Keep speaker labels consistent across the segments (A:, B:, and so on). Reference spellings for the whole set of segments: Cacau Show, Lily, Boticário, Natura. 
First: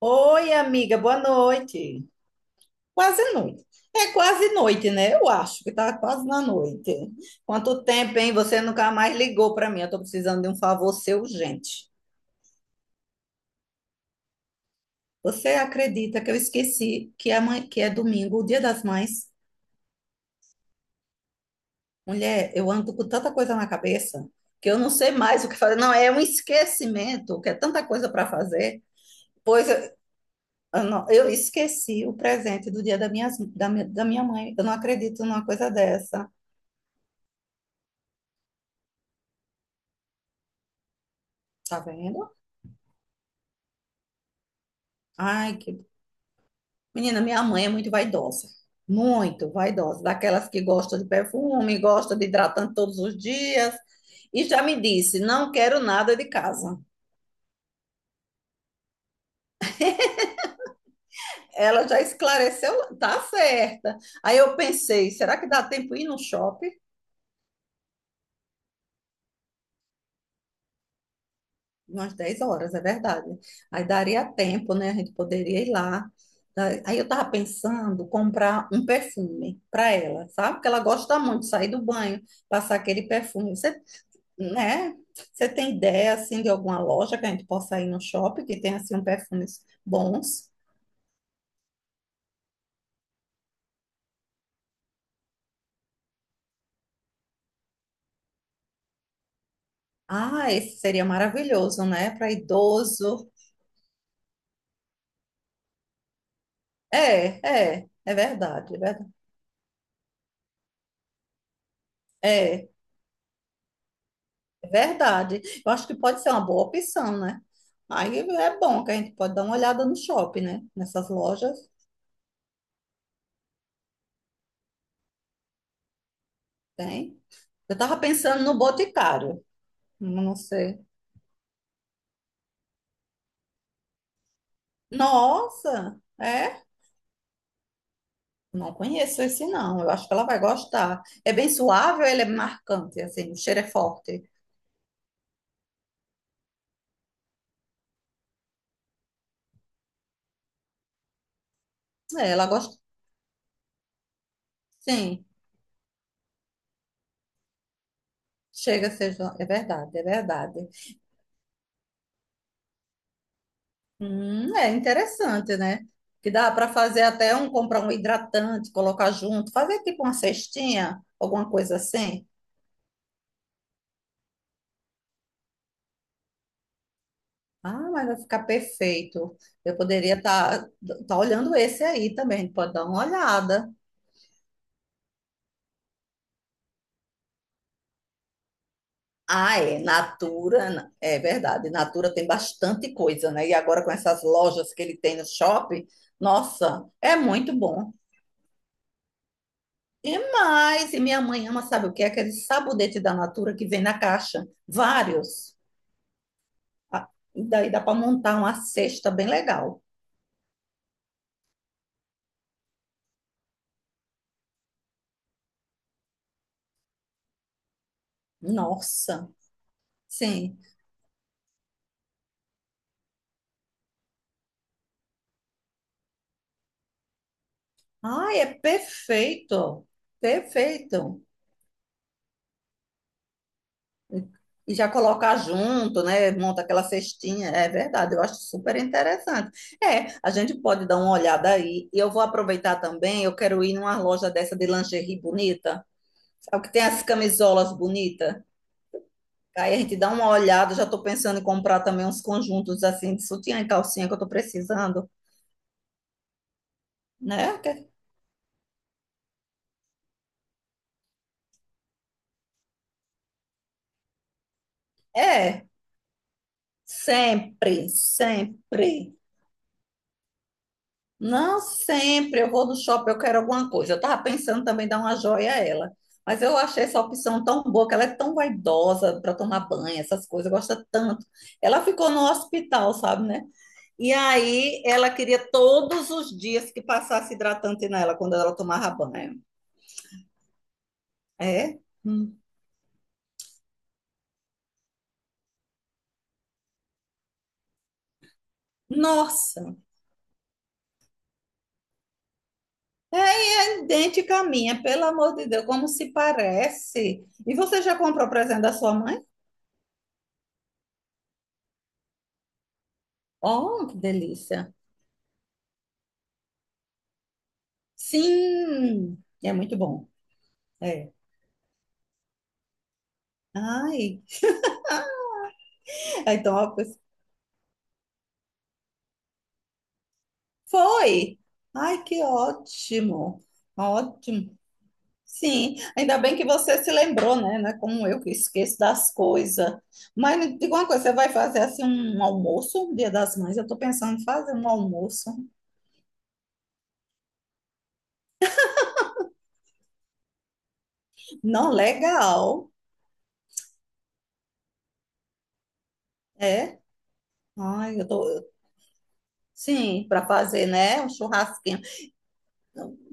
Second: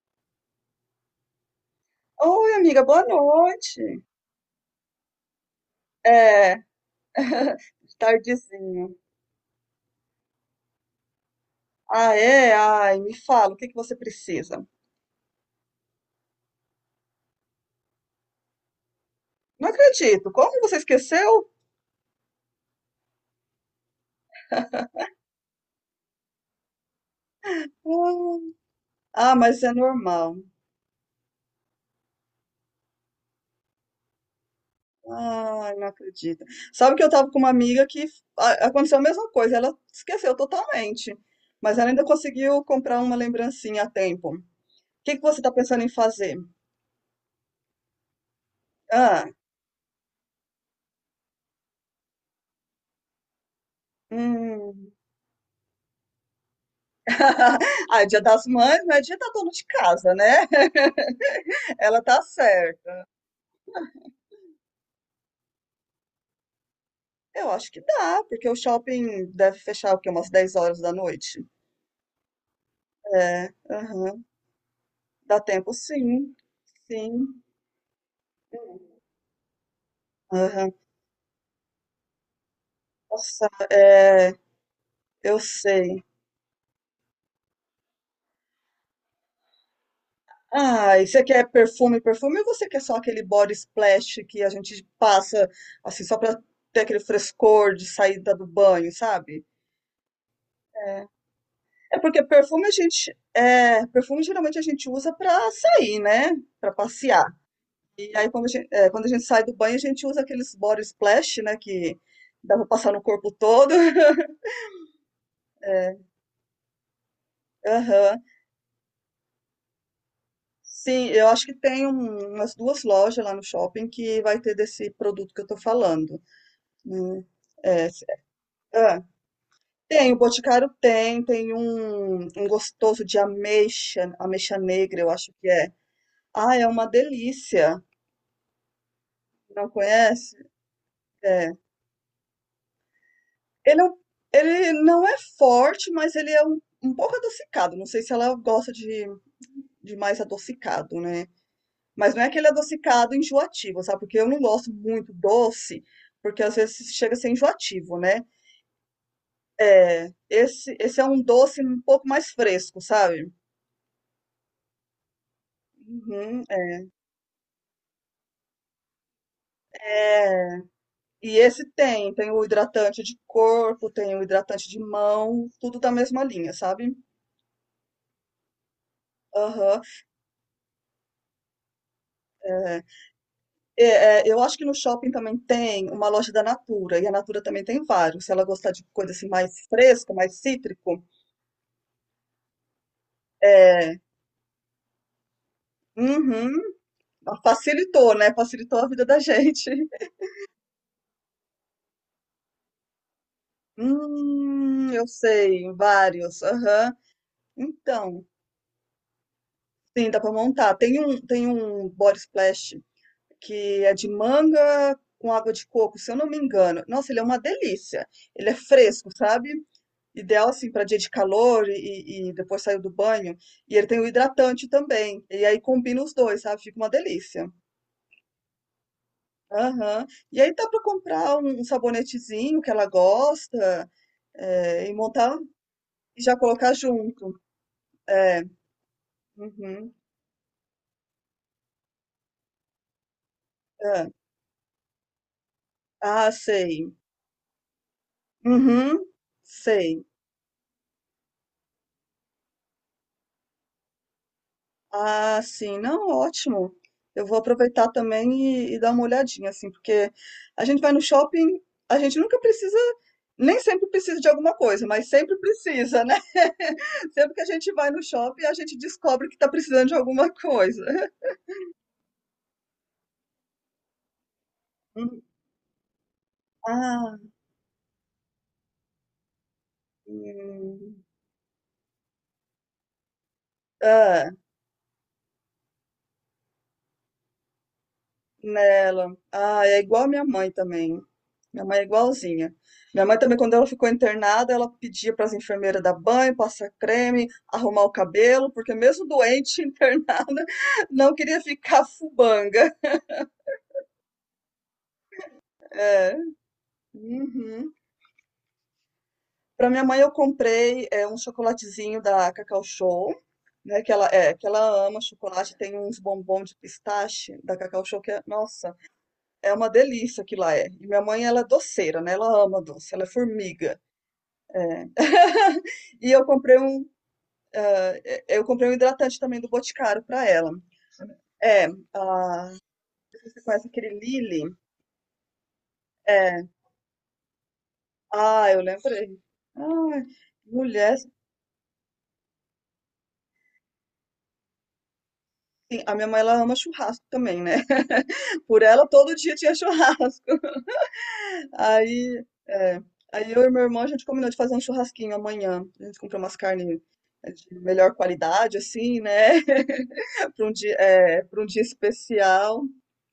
A: Oi, amiga, boa noite.
B: Oi, amiga, boa
A: Quase noite.
B: noite.
A: É quase noite, né? Eu acho que tá quase na
B: É,
A: noite. Quanto tempo, hein? Você nunca
B: tardezinho.
A: mais ligou para mim. Eu tô precisando de um favor seu urgente.
B: Ah, é? Ai, me fala, o que que você precisa?
A: Você acredita que eu esqueci que é, mãe, que é domingo, o Dia das Mães?
B: Não acredito. Como você esqueceu?
A: Mulher, eu ando com tanta coisa na cabeça que eu não sei mais o que fazer. Não, é um esquecimento, que é tanta coisa para
B: Hum.
A: fazer.
B: Ah, mas
A: Pois
B: é
A: eu,
B: normal.
A: eu esqueci o presente do dia da minha mãe. Eu não acredito numa coisa
B: Ai, não
A: dessa.
B: acredito. Sabe que eu tava com uma amiga que aconteceu a mesma coisa, ela esqueceu totalmente, mas
A: Tá
B: ela ainda
A: vendo?
B: conseguiu comprar uma lembrancinha a tempo. O que que você tá
A: Ai.
B: pensando em fazer?
A: Menina, minha mãe é muito vaidosa.
B: Ah,
A: Muito vaidosa. Daquelas que gosta de perfume, gosta de hidratante todos os dias. E já me
B: hum.
A: disse, não quero nada de casa.
B: Ah, é Dia das Mães, não é dia da dona de casa, né?
A: Ela já
B: Ela tá certa.
A: esclareceu, tá certa. Aí eu pensei, será que dá tempo ir no shopping?
B: Eu acho que dá, porque o shopping deve fechar o quê? Umas 10 horas da noite.
A: Umas 10 horas, é verdade.
B: É,
A: Aí
B: aham.
A: daria tempo, né? A gente
B: Dá
A: poderia ir
B: tempo
A: lá.
B: sim.
A: Aí eu tava
B: Sim.
A: pensando comprar um perfume para ela, sabe? Porque
B: Aham.
A: ela gosta muito de sair do banho, passar aquele
B: Nossa,
A: perfume. Você
B: é,
A: né?
B: eu
A: Você tem
B: sei.
A: ideia assim de alguma loja que a gente possa ir no shopping que tenha assim um perfumes bons?
B: Ah, e você quer perfume, perfume, ou você quer só aquele body splash que a gente passa assim só pra ter aquele frescor de saída do banho, sabe?
A: Ah, esse seria maravilhoso,
B: É
A: né?
B: porque
A: Para
B: perfume a gente,
A: idoso.
B: é, perfume geralmente a gente usa pra sair, né? Pra passear.
A: É, é,
B: E
A: é
B: aí, quando a gente,
A: verdade, é
B: é, quando a
A: verdade.
B: gente sai do banho, a gente usa aqueles body splash, né? Que dá pra
A: É,
B: passar no corpo todo.
A: é verdade. Eu acho que pode ser uma boa opção, né? Aí
B: Aham.
A: é bom que a gente pode dar uma olhada no shopping, né?
B: Sim,
A: Nessas
B: eu acho que
A: lojas
B: tem umas duas lojas lá no shopping que vai ter desse produto que eu tô falando.
A: tem.
B: Hum,
A: Eu
B: é,
A: tava pensando no
B: ah,
A: Boticário,
B: tem, o
A: não
B: Boticário
A: sei.
B: tem, tem um, um gostoso de ameixa, ameixa negra, eu acho que é.
A: Nossa,
B: Ah,
A: é?
B: é uma delícia.
A: Não conheço esse,
B: Não
A: não. Eu acho que ela
B: conhece?
A: vai gostar. É bem
B: É.
A: suave ou ele é marcante, assim, o cheiro é
B: Ele,
A: forte?
B: ele não é forte, mas ele é um, um pouco adocicado. Não sei se ela gosta de mais adocicado, né? Mas não é
A: É,
B: aquele
A: ela gosta,
B: adocicado enjoativo, sabe? Porque eu não gosto muito
A: sim.
B: doce, porque às vezes chega a ser enjoativo, né?
A: Chega a ser... jo- É verdade, é
B: É,
A: verdade.
B: esse é um doce um pouco mais fresco, sabe?
A: É interessante, né? Que
B: Uhum,
A: dá para
B: é.
A: fazer até um, comprar um hidratante, colocar junto, fazer tipo uma
B: É,
A: cestinha,
B: e
A: alguma
B: esse
A: coisa
B: tem,
A: assim.
B: tem o hidratante de corpo, tem o hidratante de mão, tudo da mesma linha, sabe?
A: Ah, mas vai ficar perfeito. Eu
B: Aham,
A: poderia tá olhando esse aí também, pode
B: é.
A: dar uma olhada.
B: É, é, eu acho que no shopping também tem uma loja da Natura, e a Natura também tem vários. Se ela gostar de coisa assim
A: Ah,
B: mais
A: é.
B: fresca, mais cítrico,
A: É verdade. Natura tem bastante coisa, né? E agora com
B: é,
A: essas lojas que ele tem no shopping,
B: uhum.
A: nossa, é muito bom.
B: Facilitou, né, facilitou a vida da gente.
A: E mais, minha mãe ama, sabe o que? Aquele sabonete da Natura que vem na caixa.
B: Eu
A: Vários.
B: sei, vários. Aham.
A: Ah, e daí dá para
B: Então,
A: montar uma cesta bem legal.
B: sim, dá para montar. Tem um body splash que é de manga com água de coco, se eu não me engano. Nossa, ele é uma delícia. Ele é fresco,
A: Nossa,
B: sabe? Ideal
A: sim.
B: assim para dia de calor e depois saiu do banho. E ele tem o hidratante também. E aí combina os dois, sabe? Fica uma delícia.
A: Ai, é perfeito.
B: Aham. E aí dá para
A: Perfeito.
B: comprar um, um sabonetezinho que ela gosta.
A: E já
B: É, e
A: colocar
B: montar
A: junto,
B: e
A: né?
B: já
A: Monta
B: colocar
A: aquela
B: junto.
A: cestinha. É verdade, eu acho
B: É,
A: super interessante.
B: uhum,
A: É, a gente pode dar uma olhada aí. E eu vou aproveitar também, eu quero ir numa
B: é.
A: loja dessa de lingerie bonita.
B: Ah,
A: Sabe que tem
B: sei.
A: as camisolas bonitas?
B: Uhum,
A: Aí a gente
B: sei.
A: dá uma olhada, já estou pensando em comprar também uns conjuntos assim de sutiã e calcinha que eu estou precisando,
B: Ah, sim. Não, ótimo. Eu vou
A: né?
B: aproveitar também e dar uma olhadinha, assim, porque a gente vai no shopping, a gente nunca precisa, nem sempre precisa de alguma coisa, mas sempre
A: É,
B: precisa, né? Sempre que a gente
A: sempre,
B: vai no shopping, a gente
A: sempre.
B: descobre que está precisando de alguma coisa.
A: Não sempre eu vou no shopping, eu quero alguma coisa. Eu estava pensando também em dar uma
B: Hum,
A: joia a ela. Mas eu achei essa
B: ah,
A: opção tão boa, que ela é tão vaidosa para tomar banho, essas coisas, gosta
B: hum,
A: tanto. Ela ficou no hospital, sabe, né? E aí ela queria todos os dias que passasse hidratante nela quando ela tomava
B: nela.
A: banho.
B: Ah, é igual a minha mãe também. Minha mãe
A: É?
B: é
A: Hum.
B: igualzinha. Minha mãe também, quando ela ficou internada, ela pedia para as enfermeiras dar banho, passar creme, arrumar o cabelo, porque mesmo doente,
A: Nossa,
B: internada, não queria ficar fubanga.
A: é idêntica à minha, pelo amor de Deus, como se parece. E
B: Uhum.
A: você já comprou o presente da sua mãe?
B: Para minha mãe, eu comprei é, um chocolatezinho da Cacau Show, né?
A: Oh,
B: Que
A: que
B: ela, é, que
A: delícia.
B: ela ama chocolate. Tem uns bombom de pistache da Cacau Show que é, nossa,
A: Sim, é
B: é uma
A: muito bom.
B: delícia que lá é. E minha
A: É.
B: mãe, ela é doceira, né? Ela ama doce, ela é formiga.
A: Ai,
B: E eu
A: então
B: comprei um, eu comprei um hidratante também do Boticário pra ela.
A: foi.
B: É,
A: Ai, que
B: ah, você
A: ótimo.
B: conhece aquele Lily?
A: Ótimo. Sim, ainda bem que
B: É.
A: você se lembrou, né? Não é como eu que
B: Ah, eu
A: esqueço das
B: lembrei.
A: coisas.
B: Ai,
A: Mas me diga uma
B: mulher,
A: coisa, você vai fazer assim um almoço, um Dia das Mães? Eu tô pensando em fazer um almoço.
B: sim, a minha mãe ela ama churrasco também, né? Por ela todo dia tinha churrasco.
A: Não,
B: Aí,
A: legal.
B: é, aí eu e meu irmão a gente combinou de fazer um churrasquinho amanhã. A gente comprou umas carnes
A: É.
B: é, de melhor
A: Ai, eu tô.
B: qualidade, assim, né?
A: Sim, para
B: Para um
A: fazer,
B: dia,
A: né? Um
B: é, para um dia
A: churrasquinho.
B: especial.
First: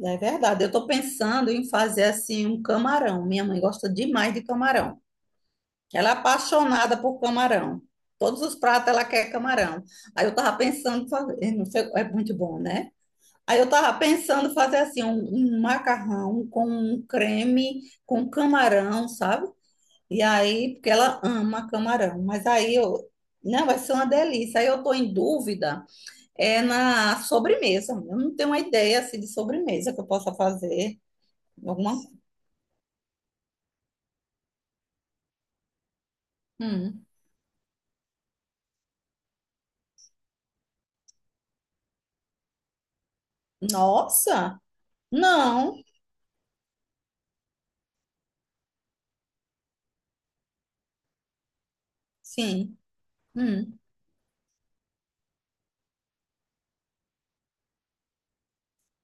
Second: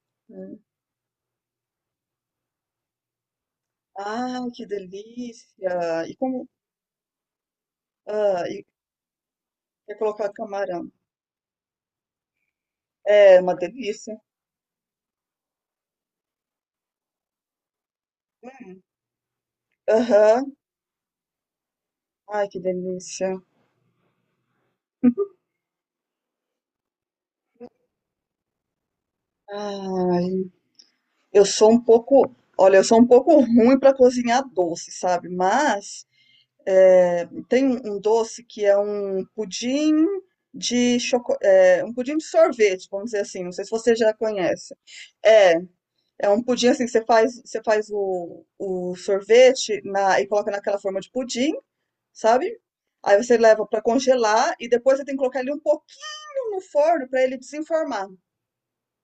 A: É
B: Né?
A: verdade, eu estou pensando em fazer assim um camarão. Minha mãe gosta demais de
B: Ah, que
A: camarão.
B: delícia!
A: Ela é
B: E como,
A: apaixonada por camarão. Todos
B: ah,
A: os pratos ela quer camarão.
B: quer
A: Aí
B: colocar
A: eu tava
B: camarão.
A: pensando em fazer, não sei, é muito bom, né?
B: É uma
A: Aí eu tava
B: delícia.
A: pensando em fazer assim um, macarrão com um creme com camarão, sabe? E
B: Aham.
A: aí, porque ela ama camarão, mas
B: Ai, que
A: aí eu
B: delícia.
A: não, vai ser uma delícia. Aí eu estou em dúvida, é na sobremesa. Eu não tenho uma ideia assim, de sobremesa que eu
B: Ai,
A: possa fazer.
B: eu sou um
A: Alguma?
B: pouco, olha, eu sou um pouco ruim para cozinhar doce, sabe? Mas
A: Hum.
B: é, tem um um doce que é um pudim de choco, é, um pudim de sorvete, vamos dizer assim. Não sei se você já
A: Nossa!
B: conhece. É,
A: Não!
B: é um pudim assim que você faz o sorvete na, e coloca naquela forma de pudim, sabe?
A: Sim.
B: Aí você leva
A: Hum.
B: para congelar e depois você tem que colocar ele um pouquinho no forno para ele desenformar.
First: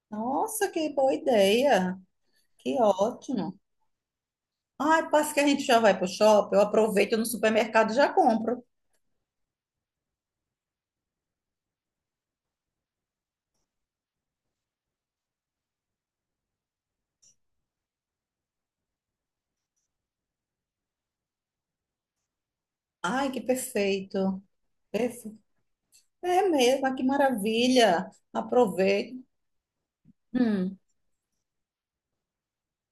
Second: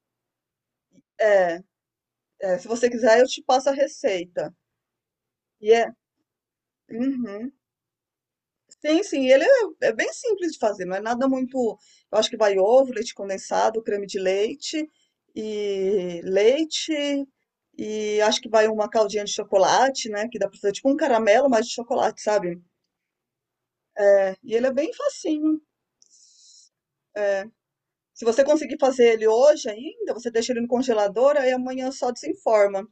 A: Nossa, que boa
B: É,
A: ideia!
B: é, se
A: Que
B: você quiser, eu te
A: ótimo!
B: passo a receita.
A: Ai, parece que a gente
B: E
A: já
B: é.
A: vai pro shopping, eu aproveito no
B: Uhum.
A: supermercado e já compro.
B: Sim, sim, ele é, é bem simples de fazer, não é nada muito. Eu acho que vai ovo, leite condensado, creme de leite e leite. E acho que vai uma caldinha de chocolate, né? Que dá pra fazer tipo um caramelo, mas de chocolate, sabe?
A: Ai, que
B: É,
A: perfeito!
B: e ele é bem
A: Perfe-
B: facinho.
A: É mesmo, ah, que maravilha!
B: Se você conseguir fazer
A: Aproveito.
B: ele hoje ainda, você deixa ele no
A: Hum.
B: congelador, aí amanhã só desenforma.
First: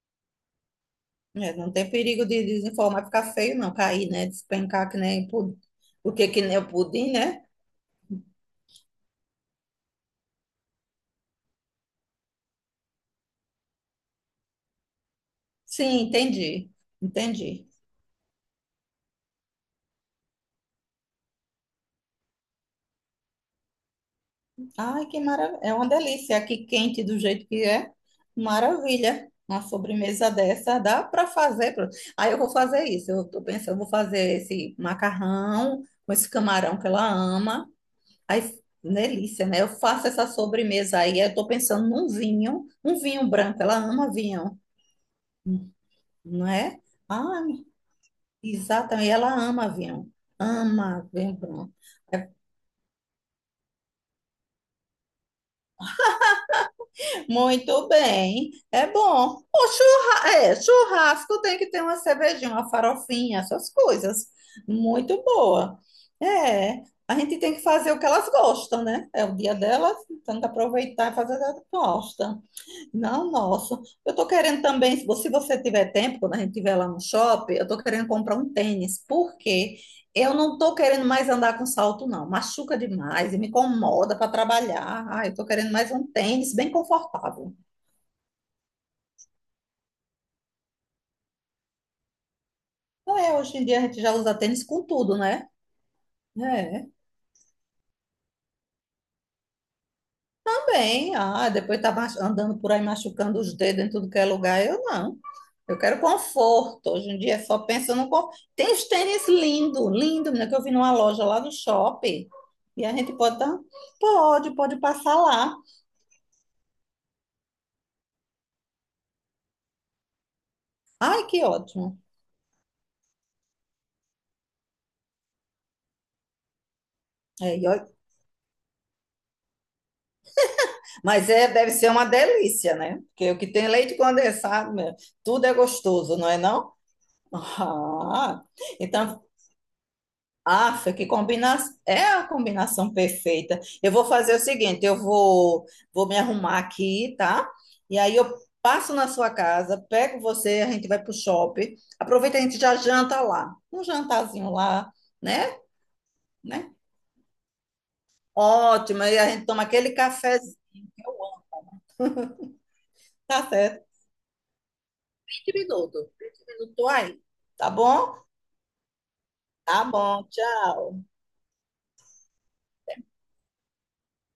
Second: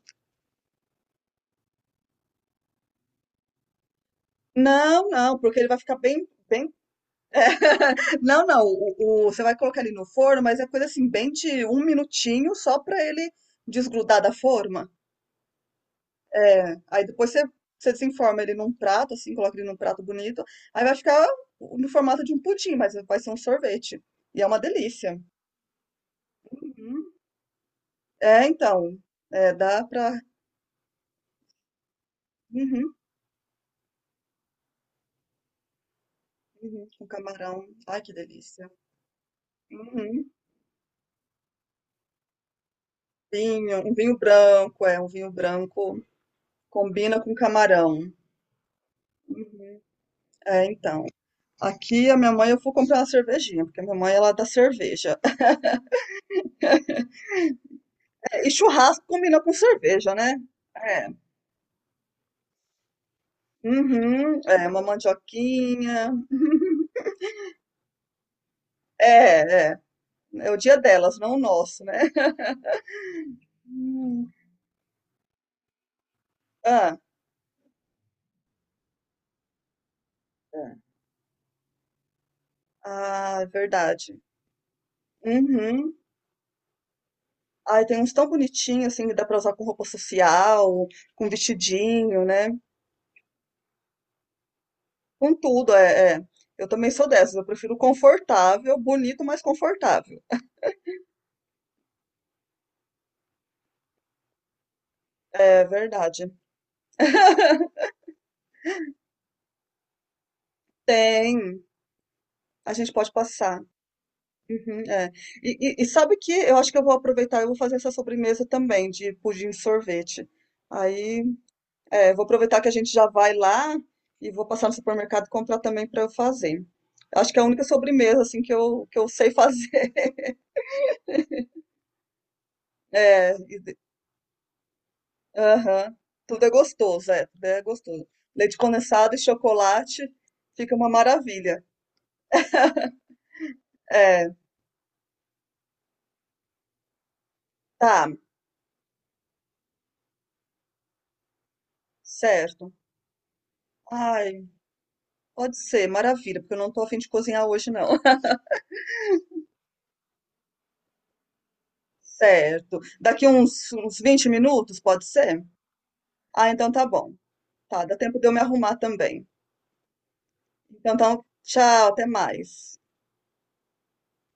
A: É, não tem perigo de desinformar, ficar feio, não, cair, né? Despencar que
B: Não,
A: nem
B: não,
A: pudim.
B: porque ele vai ficar
A: O
B: bem,
A: que que nem o
B: bem
A: pudim, né?
B: Não, não. Você vai colocar ele no forno, mas é coisa assim, bem de um minutinho só pra ele desgrudar da forma.
A: Sim, entendi.
B: É, aí depois você,
A: Entendi.
B: você desenforma ele num prato, assim, coloca ele num prato bonito. Aí vai ficar no formato de um pudim, mas vai ser um sorvete. E é uma
A: Ai,
B: delícia.
A: que maravilha. É uma delícia. É aqui quente
B: Uhum.
A: do jeito que é.
B: É, então.
A: Maravilha.
B: É,
A: Uma
B: dá pra.
A: sobremesa dessa dá para fazer. Aí eu vou fazer
B: Uhum,
A: isso. Eu tô pensando, eu vou fazer esse macarrão com esse camarão que
B: uhum, com
A: ela
B: camarão.
A: ama.
B: Ai, que
A: Aí,
B: delícia.
A: delícia, né? Eu faço essa
B: Uhum.
A: sobremesa aí. Eu tô pensando num vinho, um vinho branco. Ela
B: Vinho, um
A: ama
B: vinho
A: vinho,
B: branco, é, um vinho branco
A: não é?
B: combina com
A: Ah,
B: camarão.
A: exatamente. Ela ama
B: Uhum.
A: vinho.
B: É, então.
A: Ama vinho branco.
B: Aqui a minha mãe eu fui comprar uma cervejinha, porque a minha mãe ela dá cerveja.
A: Muito
B: É, e
A: bem, é
B: churrasco
A: bom.
B: combina com cerveja, né? É.
A: Churrasco tem que ter uma cervejinha, uma farofinha, essas coisas.
B: Uhum, é, uma
A: Muito boa.
B: mandioquinha.
A: É, a gente tem que fazer o que elas gostam, né? É o dia
B: É, é.
A: delas, então tem que
B: É o dia
A: aproveitar e
B: delas,
A: fazer
B: não
A: o
B: o
A: que elas
B: nosso, né?
A: gostam. Não, nossa. Eu tô
B: Hum.
A: querendo também, se você tiver tempo, quando a gente estiver lá
B: Ah,
A: no shopping, eu tô querendo comprar um tênis, porque eu não
B: é.
A: tô querendo mais andar com salto, não. Machuca demais e
B: Ah, é
A: me
B: verdade.
A: incomoda para trabalhar. Ai, eu tô querendo mais
B: Uhum.
A: um tênis bem confortável.
B: Ai, tem uns tão bonitinhos, assim, que dá pra usar com roupa social, com vestidinho, né?
A: Não é, hoje em dia a gente já usa tênis com tudo,
B: Com
A: né?
B: tudo, é, é. Eu
A: É.
B: também sou dessas, eu prefiro confortável, bonito, mas confortável.
A: Também, ah, depois tá andando por aí machucando os dedos em tudo que é lugar, eu não.
B: É
A: Eu quero
B: verdade.
A: conforto. Hoje em dia é só pensa no conforto. Tem os tênis lindo, lindo, menina, que eu vi numa loja lá no
B: Tem,
A: shopping.
B: a
A: E
B: gente
A: a
B: pode
A: gente pode dar?
B: passar.
A: Pode, pode
B: Uhum, é.
A: passar lá.
B: E sabe que eu acho que eu vou aproveitar, eu vou fazer essa sobremesa também de pudim de sorvete. Aí,
A: Ai, que ótimo.
B: é, vou aproveitar que a gente já vai lá e vou passar no supermercado e comprar também para eu fazer. Acho que é a
A: É,
B: única sobremesa assim que eu sei fazer.
A: mas é, deve ser uma delícia, né?
B: É,
A: Porque o que
B: e
A: tem leite condensado, meu, tudo é
B: aham.
A: gostoso, não é
B: Tudo é
A: não?
B: gostoso, é, tudo é gostoso.
A: Ah,
B: Leite condensado e
A: então.
B: chocolate fica
A: Ah,
B: uma
A: que combina...
B: maravilha.
A: É a combinação perfeita. Eu vou
B: É,
A: fazer o seguinte, eu vou me arrumar aqui, tá? E
B: tá,
A: aí eu passo na sua casa, pego você, a gente vai pro shopping. Aproveita, a gente
B: certo.
A: já janta lá. Um
B: Ai,
A: jantarzinho lá,
B: pode
A: né?
B: ser, maravilha, porque eu não
A: Né?
B: tô a fim de cozinhar hoje, não.
A: Ótimo. E a gente toma aquele cafezinho que eu amo.
B: Certo. Daqui
A: Tá
B: uns,
A: certo.
B: uns 20 minutos, pode ser?
A: 20 minutos. vinte
B: Ah, então
A: minutos,
B: tá
A: tô
B: bom.
A: aí. Tá
B: Tá, dá tempo
A: bom?
B: de eu me arrumar também.
A: Tá bom.
B: Então,
A: Tchau.
B: tá, tchau, até mais.